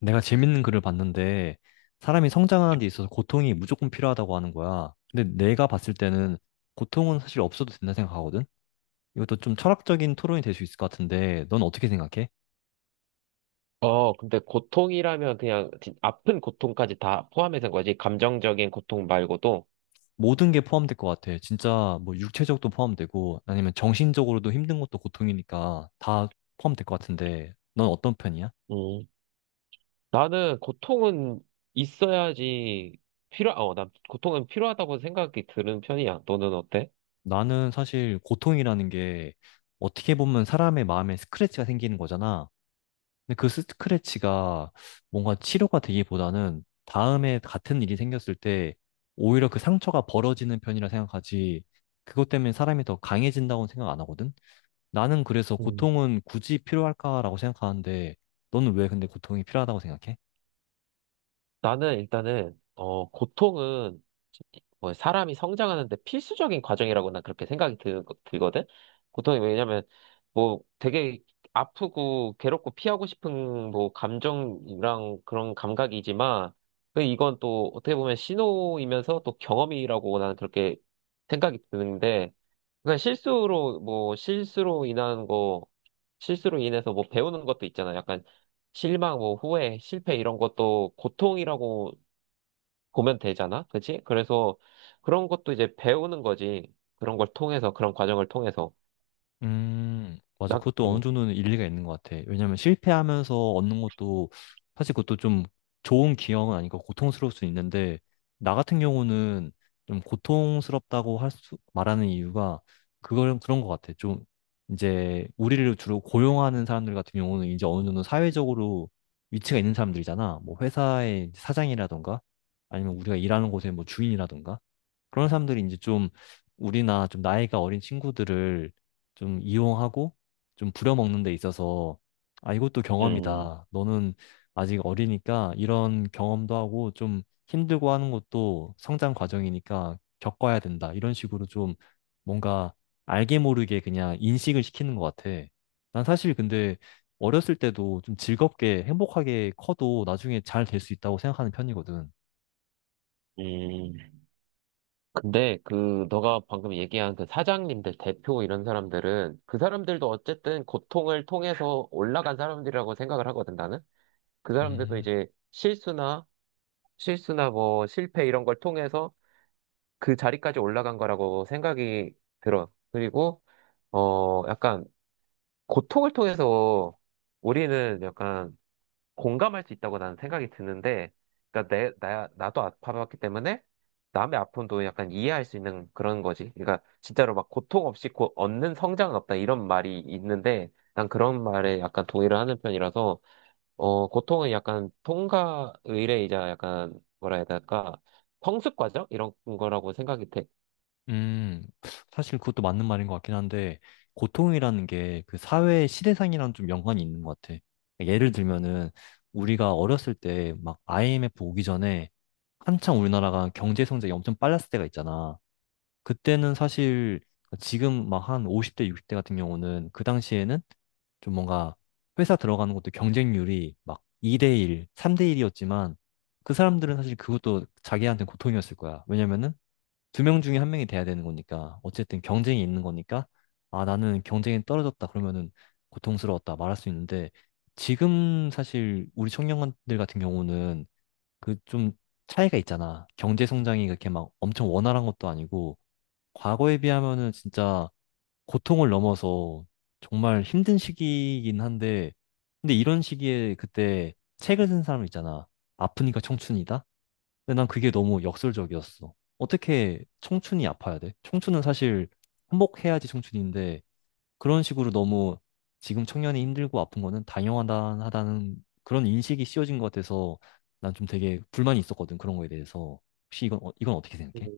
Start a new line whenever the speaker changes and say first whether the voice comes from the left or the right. left: 내가 재밌는 글을 봤는데 사람이 성장하는 데 있어서 고통이 무조건 필요하다고 하는 거야. 근데 내가 봤을 때는 고통은 사실 없어도 된다 생각하거든? 이것도 좀 철학적인 토론이 될 수 있을 것 같은데 넌 어떻게 생각해?
right: 근데 고통이라면 그냥 아픈 고통까지 다 포함해서인 거지. 감정적인 고통 말고도.
left: 모든 게 포함될 것 같아. 진짜 뭐 육체적도 포함되고 아니면 정신적으로도 힘든 것도 고통이니까 다 포함될 것 같은데 넌 어떤 편이야?
right: 음. 나는 고통은 있어야지 난 고통은 필요하다고 생각이 드는 편이야. 너는 어때?
left: 나는 사실 고통이라는 게 어떻게 보면 사람의 마음에 스크래치가 생기는 거잖아. 근데 그 스크래치가 뭔가 치료가 되기보다는 다음에 같은 일이 생겼을 때 오히려 그 상처가 벌어지는 편이라 생각하지. 그것 때문에 사람이 더 강해진다고는 생각 안 하거든? 나는 그래서 고통은 굳이 필요할까라고 생각하는데 너는 왜 근데 고통이 필요하다고 생각해?
right: 나는 일단은, 고통은 뭐 사람이 성장하는데 필수적인 과정이라고 난 그렇게 들거든? 고통이 왜냐면, 뭐 되게 아프고 괴롭고 피하고 싶은 뭐 감정이랑 그런 감각이지만, 그 이건 또 어떻게 보면 신호이면서 또 경험이라고 나는 그렇게 생각이 드는데, 그러니까 실수로 뭐 실수로 인한 거 실수로 인해서 뭐 배우는 것도 있잖아. 약간 실망, 뭐 후회, 실패 이런 것도 고통이라고 보면 되잖아. 그치? 그래서 그런 것도 이제 배우는 거지. 그런 과정을 통해서
left: 맞아.
right: 나
left: 그것도 어느 정도는 일리가 있는 것 같아. 왜냐면 실패하면서 얻는 것도 사실 그것도 좀 좋은 기억은 아니고 고통스러울 수 있는데, 나 같은 경우는 좀 고통스럽다고 할 수, 말하는 이유가 그걸 그런 것 같아. 좀 이제 우리를 주로 고용하는 사람들 같은 경우는 이제 어느 정도 사회적으로 위치가 있는 사람들이잖아. 뭐 회사의 사장이라던가 아니면 우리가 일하는 곳의 뭐 주인이라던가, 그런 사람들이 이제 좀 우리나 좀 나이가 어린 친구들을 좀 이용하고 좀 부려먹는 데 있어서 아, 이것도
right: 음,
left: 경험이다. 너는 아직 어리니까 이런 경험도 하고 좀 힘들고 하는 것도 성장 과정이니까 겪어야 된다. 이런 식으로 좀 뭔가 알게 모르게 그냥 인식을 시키는 것 같아. 난 사실 근데 어렸을 때도 좀 즐겁게 행복하게 커도 나중에 잘 될 수 있다고 생각하는 편이거든.
right: 음. 근데 그 너가 방금 얘기한 그 사장님들, 대표 이런 사람들은 그 사람들도 어쨌든 고통을 통해서 올라간 사람들이라고 생각을 하거든 나는. 그 사람들도
left: 음.
right: 이제 실수나 뭐 실패 이런 걸 통해서 그 자리까지 올라간 거라고 생각이 들어. 그리고 약간 고통을 통해서 우리는 약간 공감할 수 있다고 나는 생각이 드는데, 그러니까 나도 아파봤기 때문에 남의 아픔도 약간 이해할 수 있는 그런 거지. 그러니까 진짜로 막 고통 없이 얻는 성장은 없다 이런 말이 있는데, 난 그런 말에 약간 동의를 하는 편이라서 고통은 약간 통과 의례이자 약간 뭐라 해야 될까? 성숙 과정? 이런 거라고 생각이 돼.
left: 음, 사실 그것도 맞는 말인 것 같긴 한데, 고통이라는 게 그 사회의 시대상이랑 좀 연관이 있는 것 같아. 그러니까 예를 들면은, 우리가 어렸을 때 막 IMF 오기 전에 한창 우리나라가 경제 성장이 엄청 빨랐을 때가 있잖아. 그때는 사실 지금 막 한 50대, 60대 같은 경우는 그 당시에는 좀 뭔가 회사 들어가는 것도 경쟁률이 막 2대1, 3대1이었지만 그 사람들은 사실 그것도 자기한테 고통이었을 거야. 왜냐면은 두 명 중에 한 명이 돼야 되는 거니까 어쨌든 경쟁이 있는 거니까, 아, 나는 경쟁이 떨어졌다 그러면은 고통스러웠다 말할 수 있는데, 지금 사실 우리 청년들 같은 경우는 그 좀 차이가 있잖아. 경제 성장이 그렇게 막 엄청 원활한 것도 아니고 과거에 비하면은 진짜 고통을 넘어서 정말 힘든 시기이긴 한데, 근데 이런 시기에 그때 책을 쓴 사람 있잖아. 아프니까 청춘이다. 근데 난 그게 너무 역설적이었어. 어떻게 청춘이 아파야 돼? 청춘은 사실 행복해야지 청춘인데, 그런 식으로 너무 지금 청년이 힘들고 아픈 거는 당연하다는 그런 인식이 씌워진 것 같아서 난 좀 되게 불만이 있었거든. 그런 거에 대해서. 혹시 이건 어떻게
right: 음,
left: 생각해?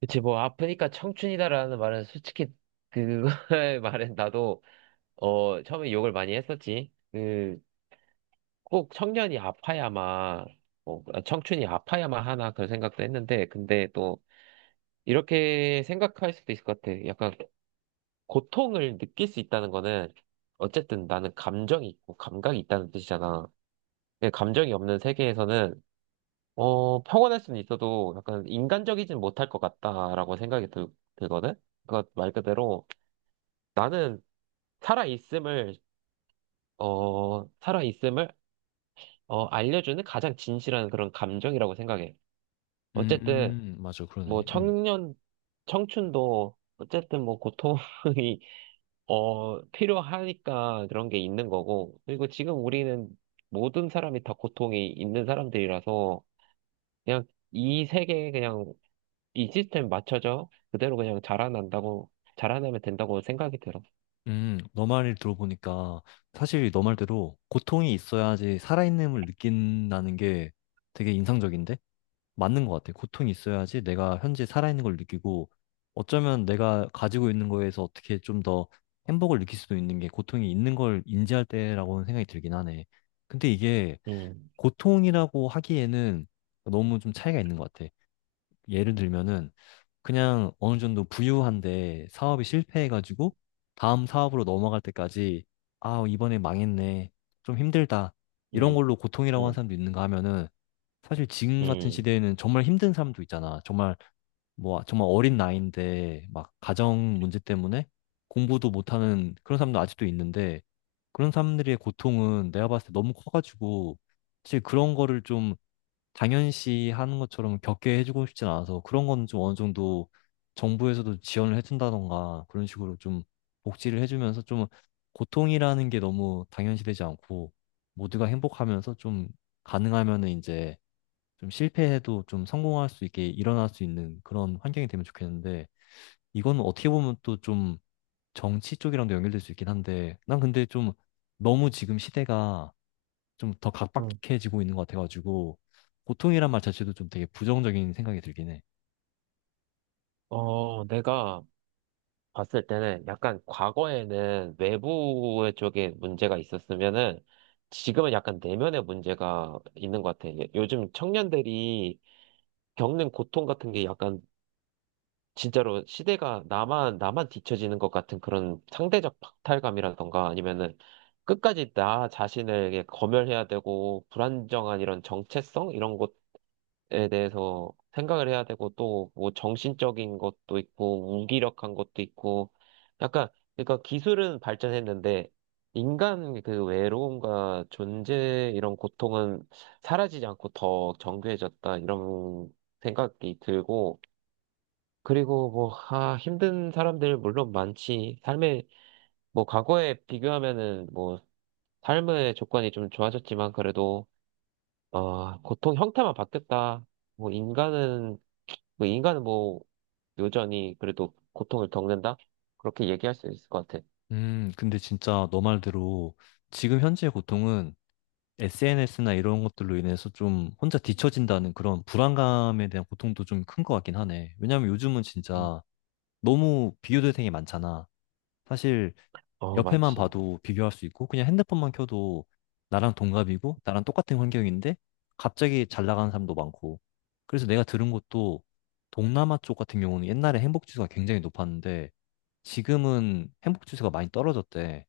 right: 그치, 뭐, 아프니까 청춘이다라는 말은 솔직히, 그거의 말은 나도, 처음에 욕을 많이 했었지. 그, 꼭 청년이 아파야만, 뭐, 청춘이 아파야만 하나 그런 생각도 했는데, 근데 또, 이렇게 생각할 수도 있을 것 같아. 약간, 고통을 느낄 수 있다는 거는, 어쨌든 나는 감정이 있고, 감각이 있다는 뜻이잖아. 예, 감정이 없는 세계에서는 평온할 수는 있어도 약간 인간적이진 못할 것 같다라고 들거든. 그러니까 말 그대로 나는 살아 있음을 살아 있음을 알려주는 가장 진실한 그런 감정이라고 생각해. 어쨌든
left: 맞아,
right: 뭐
left: 그러네.
right: 청년 청춘도 어쨌든 뭐 고통이 필요하니까 그런 게 있는 거고 그리고 지금 우리는 모든 사람이 다 고통이 있는 사람들이라서 그냥 이 세계에 그냥 이 시스템 맞춰져 그대로 그냥 자라난다고 자라나면 된다고 생각이 들어.
left: 너 말을 들어보니까 사실 너 말대로 고통이 있어야지 살아있음을 느낀다는 게 되게 인상적인데? 맞는 것 같아. 고통이 있어야지 내가 현재 살아있는 걸 느끼고 어쩌면 내가 가지고 있는 거에서 어떻게 좀 더 행복을 느낄 수도 있는 게 고통이 있는 걸 인지할 때라고는 생각이 들긴 하네. 근데 이게
right: 음,
left: 고통이라고 하기에는 너무 좀 차이가 있는 것 같아. 예를 들면은, 그냥 어느 정도 부유한데 사업이 실패해가지고 다음 사업으로 넘어갈 때까지 아, 이번에 망했네. 좀 힘들다. 이런
right: 음,
left: 걸로 고통이라고 하는
right: 음,
left: 사람도 있는가 하면은, 사실 지금 같은
right: 음,
left: 시대에는 정말 힘든 사람도 있잖아. 정말 뭐 정말 어린 나이인데 막 가정 문제 때문에 공부도 못하는 그런 사람도 아직도 있는데, 그런 사람들의 고통은 내가 봤을 때 너무 커가지고 사실 그런 거를 좀 당연시 하는 것처럼 겪게 해주고 싶진 않아서, 그런 건 좀 어느 정도 정부에서도 지원을 해준다던가 그런 식으로 좀 복지를 해주면서, 좀 고통이라는 게 너무 당연시 되지 않고 모두가 행복하면서 좀 가능하면은 이제 좀 실패해도 좀 성공할 수 있게 일어날 수 있는 그런 환경이 되면 좋겠는데. 이거는 어떻게 보면 또 좀 정치 쪽이랑도 연결될 수 있긴 한데, 난 근데 좀 너무 지금 시대가 좀 더
right: 음.
left: 각박해지고 있는 것 같아가지고 고통이란 말 자체도 좀 되게 부정적인 생각이 들긴 해.
right: 어, 내가 봤을 때는 약간 과거에는 외부의 쪽에 문제가 있었으면은 지금은 약간 내면의 문제가 있는 것 같아. 요즘 청년들이 겪는 고통 같은 게 약간 진짜로 나만 뒤처지는 것 같은 그런 상대적 박탈감이라던가 아니면은 끝까지 나 자신을게 검열해야 되고 불안정한 이런 정체성? 이런 것에 대해서 생각을 해야 되고 또 뭐 정신적인 것도 있고 무기력한 것도 있고 약간 그러니까 기술은 발전했는데 인간 그 외로움과 존재 이런 고통은 사라지지 않고 더 정교해졌다 이런 생각이 들고 그리고 뭐, 아, 힘든 사람들 물론 많지. 삶에, 뭐, 과거에 비교하면은 뭐, 삶의 조건이 좀 좋아졌지만 그래도, 고통 형태만 바뀌었다. 뭐, 인간은, 뭐, 인간은 뭐, 여전히 그래도 고통을 겪는다? 그렇게 얘기할 수 있을 것 같아.
left: 근데 진짜 너 말대로 지금 현재의 고통은 SNS나 이런 것들로 인해서 좀 혼자 뒤처진다는 그런 불안감에 대한 고통도 좀 큰 것 같긴 하네. 왜냐면 요즘은
right: 음.
left: 진짜 너무 비교 대상이 많잖아. 사실
right: 어,
left: 옆에만
right: 많지.
left: 봐도 비교할 수 있고 그냥 핸드폰만 켜도 나랑 동갑이고 나랑 똑같은 환경인데 갑자기 잘 나가는 사람도 많고, 그래서 내가 들은 것도 동남아 쪽 같은 경우는 옛날에 행복 지수가 굉장히 높았는데 지금은 행복 지수가 많이 떨어졌대.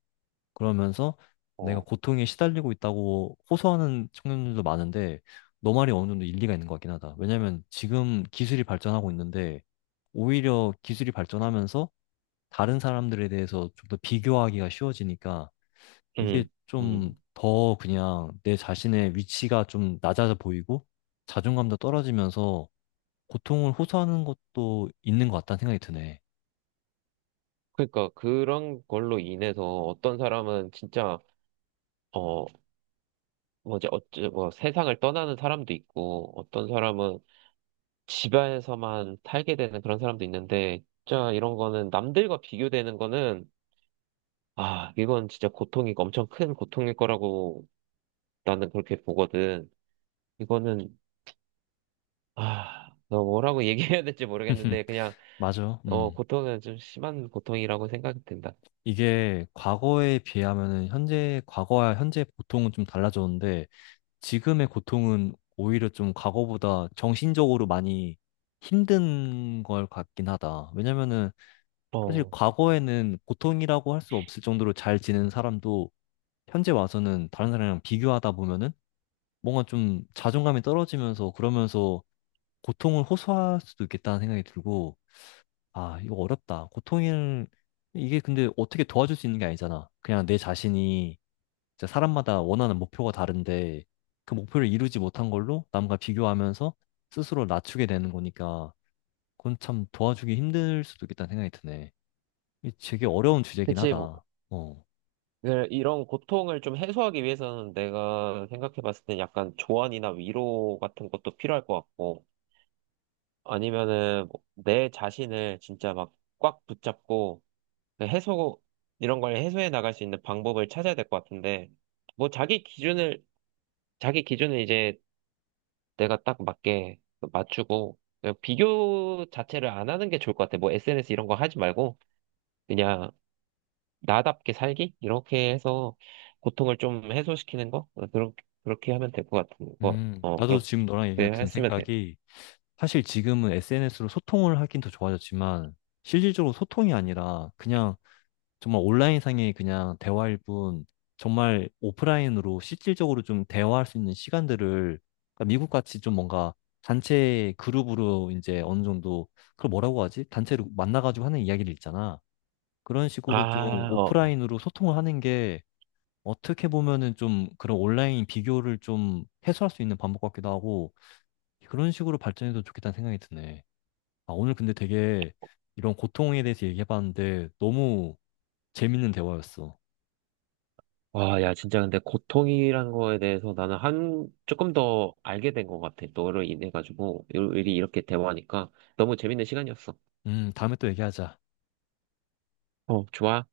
left: 그러면서 내가
right: 어,
left: 고통에 시달리고 있다고 호소하는 청년들도 많은데, 너 말이 어느 정도 일리가 있는 것 같긴 하다. 왜냐면 지금 기술이 발전하고 있는데 오히려 기술이 발전하면서 다른 사람들에 대해서 좀 더 비교하기가 쉬워지니까 이게
right: 음,
left: 좀
right: 음.
left: 더 그냥 내 자신의 위치가 좀 낮아져 보이고 자존감도 떨어지면서 고통을 호소하는 것도 있는 것 같다는 생각이 드네.
right: 그러니까 그런 걸로 인해서 어떤 사람은 진짜 어 뭐지 어째 뭐 세상을 떠나는 사람도 있고 어떤 사람은 집안에서만 살게 되는 그런 사람도 있는데, 진짜 이런 거는 남들과 비교되는 거는, 아, 이건 진짜 고통이 엄청 큰 고통일 거라고 나는 그렇게 보거든. 이거는, 아, 너 뭐라고 얘기해야 될지 모르겠는데, 그냥,
left: 맞아.
right: 어,
left: 음.
right: 고통은 좀 심한 고통이라고 생각이 든다.
left: 이게 과거에 비하면은 현재, 과거와 현재 고통은 좀 달라졌는데 지금의 고통은 오히려 좀 과거보다 정신적으로 많이 힘든 걸 같긴 하다. 왜냐면은 사실
right: 어,
left: 과거에는 고통이라고 할 수 없을 정도로 잘 지낸 사람도 현재 와서는 다른 사람이랑 비교하다 보면은 뭔가 좀 자존감이 떨어지면서 그러면서 고통을 호소할 수도 있겠다는 생각이 들고, 아, 이거 어렵다. 고통을 이게 근데 어떻게 도와줄 수 있는 게 아니잖아. 그냥 내 자신이 진짜 사람마다 원하는 목표가 다른데 그 목표를 이루지 못한 걸로 남과 비교하면서 스스로 낮추게 되는 거니까 그건 참 도와주기 힘들 수도 있겠다는 생각이 드네. 이 되게 어려운 주제긴
right: 그치. 뭐,
left: 하다. 어.
right: 그 이런 고통을 좀 해소하기 위해서는 내가 생각해 봤을 때 약간 조언이나 위로 같은 것도 필요할 것 같고, 아니면은 뭐내 자신을 진짜 막 꽉 붙잡고, 그 해소, 이런 걸 해소해 나갈 수 있는 방법을 찾아야 될 것 같은데, 뭐 자기 기준을, 자기 기준을 이제 내가 딱 맞게 맞추고, 그냥 비교 자체를 안 하는 게 좋을 것 같아. 뭐 SNS 이런 거 하지 말고, 그냥 나답게 살기? 이렇게 해서 고통을 좀 해소시키는 거? 그렇게 하면 될 것 같은 거. 어,
left: 나도
right: 그렇게
left: 지금 너랑 얘기 같은
right: 했으면 돼.
left: 생각이 사실 지금은 SNS로 소통을 하긴 더 좋아졌지만 실질적으로 소통이 아니라 그냥 정말 온라인상의 그냥 대화일 뿐, 정말 오프라인으로 실질적으로 좀 대화할 수 있는 시간들을, 그러니까 미국 같이 좀 뭔가 단체 그룹으로 이제 어느 정도, 그걸 뭐라고 하지? 단체로 만나가지고 하는 이야기를 있잖아. 그런 식으로 좀
right: 아, 어. 어.
left: 오프라인으로 소통을 하는 게 어떻게 보면은 좀 그런 온라인 비교를 좀 해소할 수 있는 방법 같기도 하고, 그런 식으로 발전해도 좋겠다는 생각이 드네. 아, 오늘 근데 되게 이런 고통에 대해서 얘기해봤는데 너무 재밌는 대화였어.
right: 와, 야, 진짜 근데 고통이란 거에 대해서 나는 조금 더 알게 된 것 같아. 너로 인해가지고, 일이 이렇게 대화하니까 너무 재밌는 시간이었어.
left: 다음에 또 얘기하자.
right: 어, 좋아.